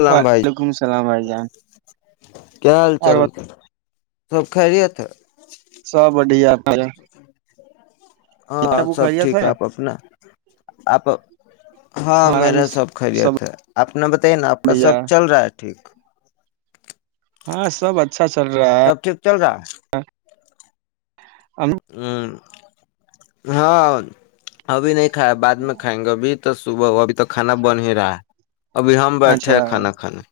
سلام بھائی وعلیکم السلام بھائی جان [unintelligible] کیا حال چال اور [unintelligible] سب خیری تھا [unintelligible] سب بڑھیا [unintelligible] ہاں ابو سب خیریت ٹھیک ہے آپ اپنا آپ ہاں ہمارا میر بھی نےا سب خیریت ہے [unintelligible] اپنا ب [unintelligible] نا آپ کا بڑھیا سب چل رہا ہے ٹھیک [unintelligible] ہاں سب اچھا چل رہا ہے سب ٹھیک ہم- ہ [unintelligible] ہاں ابھی نہیں [unintelligible] کھ بع میں کھائیں گے اب تو [unintelligible] ب ابھی تک [unintelligible] کھانا بن ہی رہا ہے ابھی ہم بیٹھے ہیں کھانا کھانے [unintelligible]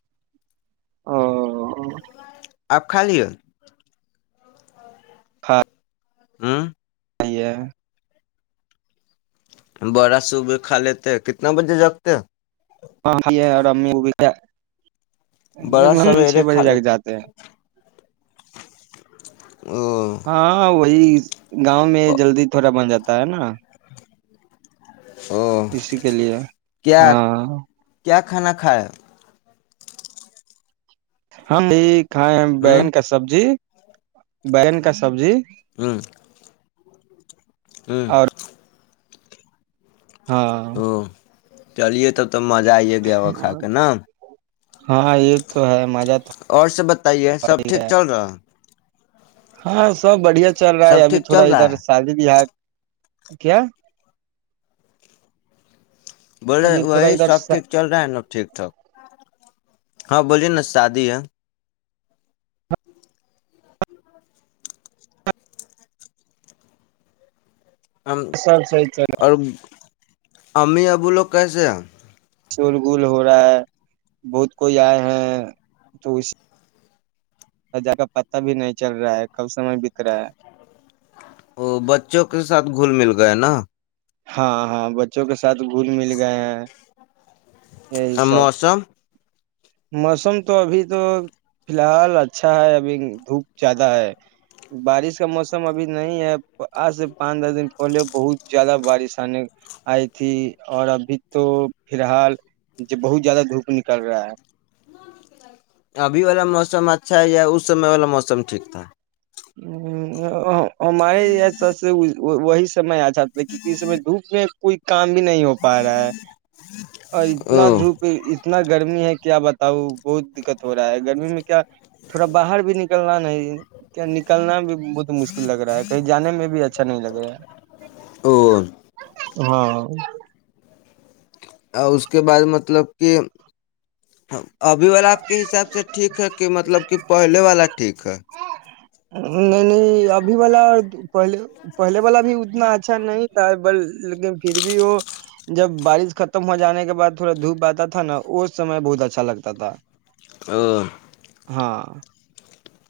ا [unintelligible] آپ خالی ہے [unintelligible] ہاں [unintelligible] ہوں [unintelligible] یہ ہے [unintelligible] بڑا صوب کھا لیتے کتنا بجے جگتے ہاں بھی ہے اور امی وہ بھی کیا بڑا ہم چھ سویرے بجے کھا لگ لیتے جاتے ہیں او ہاں وہی [unintelligible] گاؤں میں او جلدی تھوڑا بن جاتا تا ہے نا [unintelligible] او، اسی کے لیے کیا ہاں [unintelligible] کیا کھانا کھایا [unintelligible] ہاں [unintelligible] کھائے ہیں ہ بیگن کا سبزی [unintelligible] بیگن کا سبزی [unintelligible] ہوں [unintelligible] ہوں [unintelligible] اور ہاں [unintelligible] چلیے تب [unintelligible] تو مزہ آئی گیا وا کھا کے نا [unintelligible] ہاں یہ تو ہے مزہ تو اور سب بتائیے سب ٹھیک چل رہا ہے [unintelligible] ہاں سب بڑھیا [unintelligible] چل رہا سب ہے ابھی ٹھیک تھوڑا چل ادھر رہا ہے شادی بہ [unintelligible] کیا [unintelligible] بولے ابھی تھوڑا وہی ادھر سب ٹھیک چل رہا ہے نا ٹھیک ٹھاک ہاں بولیے نا شادی ہے ہم صحیح چل رہا ہے. اور [unintelligible] امی اپ بولو کہسے شول گول ہو رہا ہے بہت کوئی آئے ہیں تو اس جا کر پتہ بھی نہیں چل رہا ہے کب سمے بیت رہا ہے [unintelligible] بچوں کے ساتھ گھل مل گئے نا [unintelligible] ہاں ہاں بچوں کے ساتھ گھل مل گئے ہیں [unintelligible] یہی سب موسم [unintelligible] موسم تو ابھی تو فی الحال اچھا ہے ابھی دھوپ زیادہ ہے بارش کا موسم ابھی نہیں ہے آج سے پانچ دس دن پہلے بہت زیادہ بارش آنے آئی تھی اور ابھی تو فی الحال بہت زیادہ دھوپ نکل رہا ہے [unintelligible] ابھی والا موسم اچھا ہے یا اس سمے والا موسم ٹھیک تھا ہ [unintelligible] ہمارے یہ سب سے [unintelligible] وہ وہی [unintelligible] سم میں آ جاتا ہے کیونکہ سمے دھوپ میں [unintelligible] کوئی [unintelligible] کام بھی نہیں ہو پا رہا ہے [unintelligible] اور او اتنا دھوپ اتنا گرمی ہے کیا بتا اب بہت دقت ہو رہا ہے گرمی میں کیا تھوڑا باہر بھی نکلنا نہیں [unintelligible] کیا نکلنا بھی بہت مشکل لگ رہا ہے کہیں جانے میں بھی اچھا نہیں لگ رہا ہے او ہاں [unintelligible] اور اس کے بعد مطلب [unintelligible] کہ ہم [unintelligible] ابھی والا آپ کے حساب سے ٹھیک ہے کہ مطلب کہ پہلے والا ٹھیک ہے [unintelligible] نہیں نہیں ابھی والا پہلے پہلے والا بھی اتنا اچھا نہیں تھا لیکن پھر بھی وہ جب بارش ختم ہو جانے کے بعد تھوڑا دھوپ آتا تھا نا اس سمے بہت اچھا لگتا تھا ا [unintelligible] ہاں [unintelligible]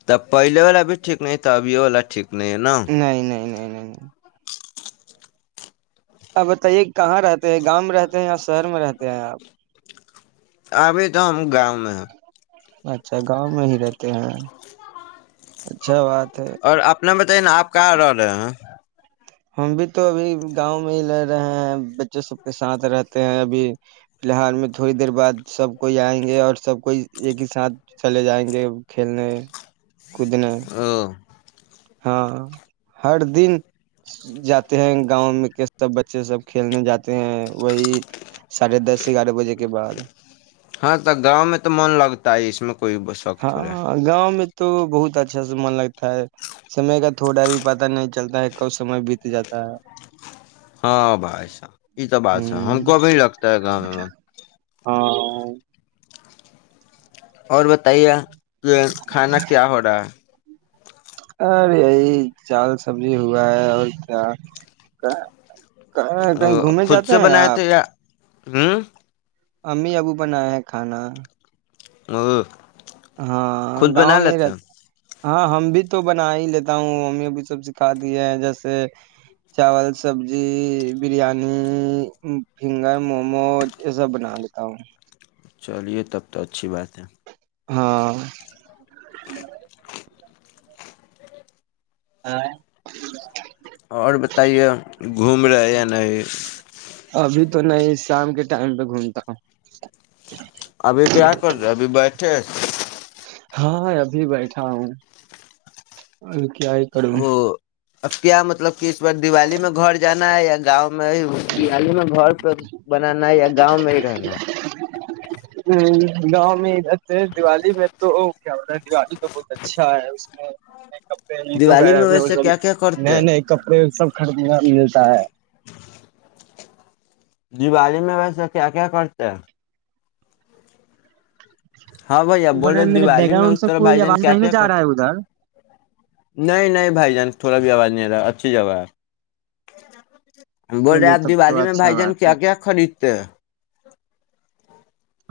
تب پہلے والا بھی ٹیک نہیں ت ابھیو والا ٹیک نہیں نہیں نہیں نہیں [unintelligible] ہاں [unintelligible] آپ بتائیے کہاں رہتے ہیں گاؤں میں رہتے ہیں یا شہر میں رہتے ہیں آپ ابھی تو ہم گاؤں میں اچھا گاؤں میں ہی رہتے ہیں اچھا بات [unintelligible] اور اپنا بتائیے نا آپ کہاں رہ رہے ہیں ہم بھی تو ابھی گاؤں میں ہی ل رہے ہیں بچے سب کے ساتھ رہتے ہیں ابھی فی الحال میں تھوڑی دیر بعد سب کوئی آئیں گے اور سب کوئی ایک ہی ساتھ چلے جائیں گے کھیلنے کودنا [unintelligible] او ہاں ہر دن جاتے ہیں گاؤں میں کے سب بچے سب کھیلنے جاتے ہیں وہی ساھے دس گیارہ بجے کے بعد ہاں تو گاؤں میں تو من لگتا ہے اس میں کوئی شک تھوڑا ہے۔ ہاں گاؤں میں [unintelligible] تو بہت اچھا س من لگتا ہے سمے کا تھوڑا بھی پتا نہیں چلتا ہے کب سمے بیت جاتا ہے [unintelligible] ہاں بھائی صاحب یہ تو بات ہے ہم ہ کوبھی لگتا ہے گا [unintelligible] ہاں [unintelligible] اور بتائیے [unintelligible] کھانا کیا ہو رہا ہے [unintelligible] ار یہی چال سبزی ہوا ہے اور کیا کہیں گھومنے خود جاتے سے ہیں بنائے آپ تھے یا [unintelligible] ہوں [unintelligible] امی ابو بنایا ہے کھانا وہ [unintelligible] ہاں گاؤں میں رہ ہاں ہم بھی تو بنا ہی لیتا ہوں ممی بھی سب سکھا دی ہے جیسے چاول سبزی بریانی فنگر مومو یہ سب بنا لیتا ہوں چلیے تب تو اچھی بات ہے [unintelligible] ہاں [unintelligible] ہ [unintelligible] اور بتائیے گھوم رہے یا نہیں ابھی تو نہیں شام کے ٹائم پہ گھومتا ہوں ابھی کیا کر رہے ابھی بیٹھے ہاں ابھی بیٹھا ہوں کیائی کرو او [unintelligible] اب کیا مطلب کہ اس بار دیوالی میں گھر جانا ہے یا گاؤں میں ہی بیاالی میں گھر پہ بنانا یا گاؤں میں ہی رہنا ہ گاؤں میں ادھر سے دیوالی میں تو کیا ہوتا ہے دیوالی تو بہت اچھا ہے اس میں [unintelligible] دیوالی کپڑےٹغیرہ میں وہ ویسے سب کیا کیا کرتے نہیں نہیں کپڑے سب [unintelligible] خر ملتا ہے [unintelligible] دیوالی میں ویسے کیا کیا کرتے ہیں ہاں بھیا بولے میرے بیک دیوالی میں گراؤنڈ اس سے طرح کوئی بھائی جان آواز کیا نہیں ن کیا جا رہا کرتے ہے ادھر نہیں نہیں بھائی جان تھوڑا بھی آواز نہیں آ رہا اچھی جگہ ہے بول رہے ہیں چلیے آپ تب تو دیوالی میں بھائی اچھا جان بات ہے کیا کیا خریدتے ہیں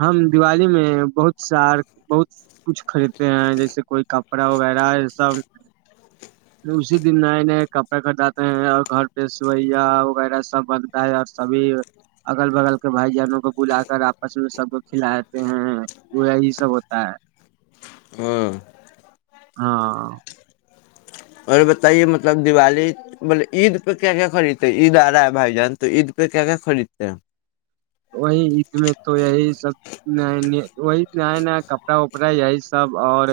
ہم دیوالی میں بہت سار بہت کچھ خریدتے ہیں جیسے کوئی کپڑا وغیرہ سب اسی دن نئے نئے کپڑے خریداتے ہیں اور گھر پہ سویا وغیرہ سب بنتا ہے اور سبھی اگل بگل کے بھائی جانوں کو بلا کر آپس میں سب کو کھلاتے ہیں وہ یہی سب ہوتا ہے [unintelligible] ہ [unintelligible] ہاں [unintelligible] اور بتائیے مطلب دیوالی بولے عید پہ کیا کیا خریدتے عید آ رہا ہے بھائی جان تو عید پہ کیا کیا خریدتے ہیں وہی عید میں تو یہی سب وہی [unintelligible] نیا نیا کپڑا وپڑا یہی سب اور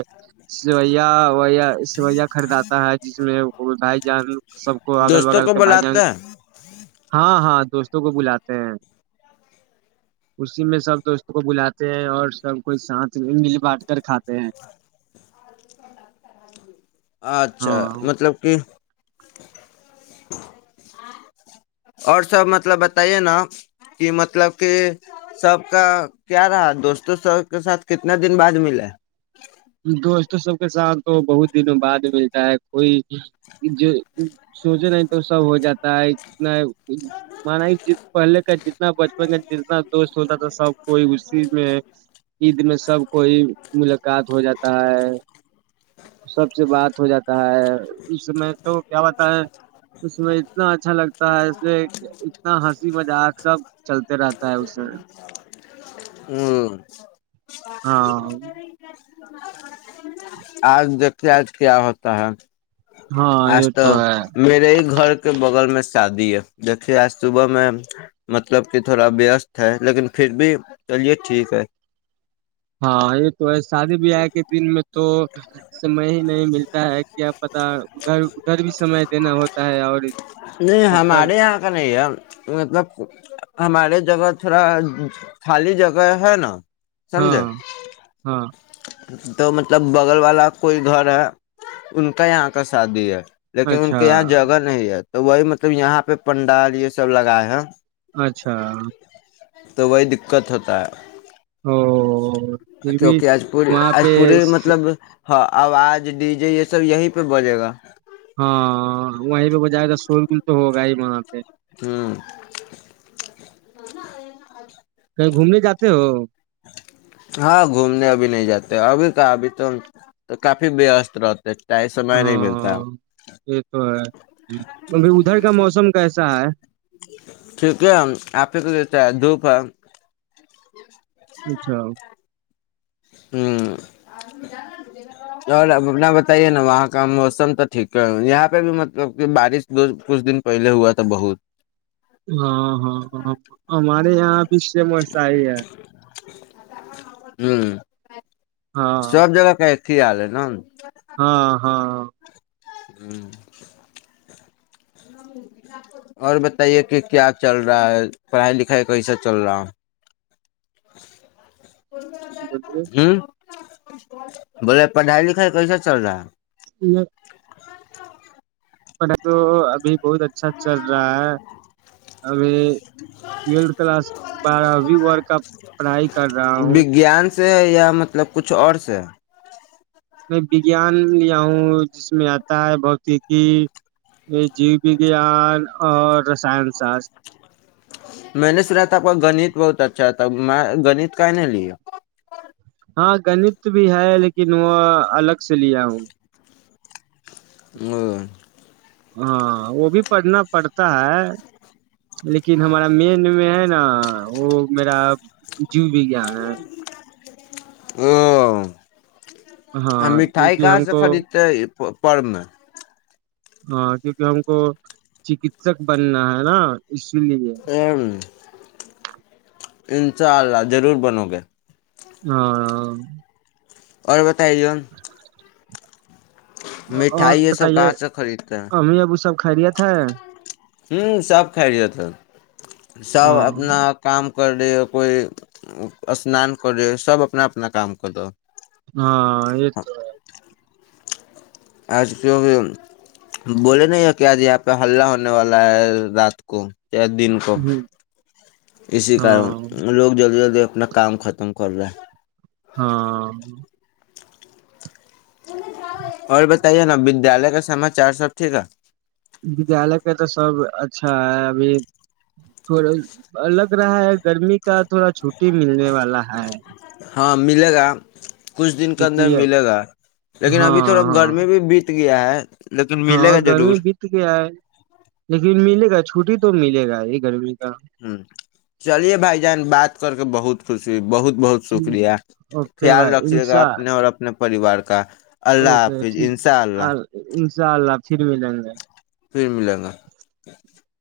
سویا [unintelligible] و خریدات [unintelligible] تا ہے جس میں وہ بھائی جان [unintelligible] سب کو اگل دوستوں بغل کو کے بھائی جان بلاتے ہیں ہاں ہاں دوستوں کو بلاتے ہیں اسی میں سب دوستوں کو بلاتے ہیں اور سب کوئی ساتھ مل بانٹ کر کھاتے ہیں اچھا ہاں مطلب کہ [unintelligible] [inaudible] اور سب مطلب بتائیے نا کہ مطلب کہ سب کا کیا رہا دوستوں سب کے ساتھ کتنا دن بعد ملے دوستوں سب کے ساتھ تو بہت دنوں بعد ملتا ہے کوئی جو سوچے نہیں تو سب ہو جاتا ہے اتنا مانا پہلے کا جتنا بچپن کا جتنا دوست ہوتا تھا سب کوئی اسی میں عید میں سب کوئی ملاقات ہو جاتا ہے سب سے بات ہو جاتا ہے اس میں تو کیا بتا ہے اس میں اتنا اچھا لگتا ہے اس اتنا ہنسی مذاق سب چلتے رہتا ہے اس میں ہ [unintelligible] ہاں [unintelligible] آج دیکھ کے آج کیا ہوتا ہے [unintelligible] ہاں یہ آج تو ہے میرے ہی گھر کے بغل میں [unintelligible] شادی ہے دیکھیے آج صبح میں مطلب کہ تھوڑا وست ہے لیکن پھر بھی چلیے ٹھیک ہے [unintelligible] ہاں یہ تو ہے شادی بیاہ کے دن میں تو ج [unintelligible] سمئے ہی نہیں ملتا ہے کیا پتا ادھر ادھر بھی سمے دینا ہوتا ہے اور نہیں سب ت ہمارے یہاں کا نہیں ہے مطلب ہمارے جگہ تھوڑا خالی جگہ ہے نا [unintelligible] ہاں سمجھے ہاں [unintelligible] تو مطلب بغل والا کوئی گھر ہے ان کاا یہاں کا شادی ہے لیکن ان اچھا کے یہاں جگہ نہیں ہے تو وہی مطلب یہاں پہ پنڈال یہ سب لگائے ہے [unintelligible] اچھا [unintelligible] تو وہی دقت ہوتا ہے [unintelligible] ہ [unintelligible] کیونکہ اج پوری آج پورے س- مطلب ہاں آواز ڈی جے یہ سب یہیں پہ بجے گا ہاں وہیں پہ وہ جائے گا شورگل تو ہوگا ہی وہاں پہ ہوں [unintelligible] کہیں گھومنے جاتے ہو ہاں گھومنے ابھی نہیں جاتے ابھی کا ابھی تو کافی وست رہتے ٹائم سمے نہیں ملتا ہاں یہ تو ہے اھی ادھر کا موسم کیسا ہے [unintelligible] فاں [unintelligible] اچھا [unintelligible] ہوں اور ا اپنا بتائیے نا وہاں کا موسم تو ٹھیک ہے یہاں پہ بھی مطلب کہ بارش دو کچھ دن پہلے ہوا تھا بہت [unintelligible] ہاں ہاں ہاں ہمارے یہاں بھی شم وسا ہی ہے ہوں [unintelligible] ہاں سب جگہ کا [unintelligible] ک حال ہے نا [unintelligible] ہاں ہاں [unintelligible] ہوں [unintelligible] اور بتائیے کہ کیا چل رہا ہے پڑھائی لکھائی کیسا چل رہا ہے [unintelligible] بولیے ہوں بولے پڑھائی لکھائی کیسا چل رہا ہے م [unintelligible] [unintelligible] پ تو ابھی بہت اچھا چل رہا ہے اب ٹویلتھ کلاس بارہویں ور کا پڑھائی کر رہا ہے ہوں [unintelligible] وگیان سے یا مطلب کچھ اور سے [unintelligible] میں وگیان لیا ہوں جس میں آتا ہے بھوتیکی جیو وگان اور رسان شاستر میں نے سنا تھا گنیت بہت اچھا تھا میں گنیت کہ نے لیا ہاں گنت بھی ہے لیکن وہ الگ سے لیا ہوں [unintelligible] نہیں [unintelligible] ہاں وہ بھی پڑھنا پڑتا ہے لیکن ہمارا مین میں ہے نا وہ میرا جیو وگان ہے ا [unintelligible] ہاں مٹھائی کیونکہ کا ہم س کو خرری [unintelligible] پر میں [unintelligible] ہاں کیونکہ ہم کو چکسک بننا ہے نا اس [unintelligible] ام [unintelligible] انشاء اللہ ضرور بنو گے ہاں [unintelligible] اور ب [unintelligible] تلیون [unintelligible] اور مٹھائی سب بتائیے کہاں سے خریدتے ہے امی ابو سب خیریت ہے ہ سب خری جتا سب ہاں اپنا کام [unintelligible] کرے کوئی اسنان کر دے سب اپنا اپنا کام کر دو [unintelligible] ہاں یہ تو [unintelligible] ا کیکہ بولے نہیں کہ آج یہاں پہ ہلہ ہونے والا ہے رات کو چ دن کو ہے اسی کارن ہاں لوگ جلد جلد [unintelligible] اپنا کام ختم کر رہا ہے [unintelligible] ہاں [unintelligible] اور بتائیے نا ودیالیہ کا سماچار سب ٹھیک ہے [unintelligible] ودیالیہ کا تو سب اچھا ہے ابھی تھوڑا الگ رہا ہے گرمی کا تھوڑا چھٹی ملنے والا ہے [unintelligible] ہاں ملے گا [unintelligible] کچھ دن کے اندر کیونکہ ملے گا لیکن ابھی ہاں تھوڑا ہاں گرمی بھی بیت [unintelligible] گیا ہے [unintelligible] ہاں ملے گا ضرور گرمی بیت گ ہے لیکن ملے چھٹی تو ملے گا یہ گھرمی [unintelligible] ہ چلیے بھائی جان بات کر [unintelligible] بہت خوشی بہت [unintelligible] بہت ٹھیک شکریہ اوکے خیال بھائی رکھیے گا انشاء اپنے اور اپنے [unintelligible] پریوار کا [unintelligible] اللہ حافظ انشاء اللہ چار لاک [unintelligible] سر و لنگا پھر ملیں گا [unintelligible]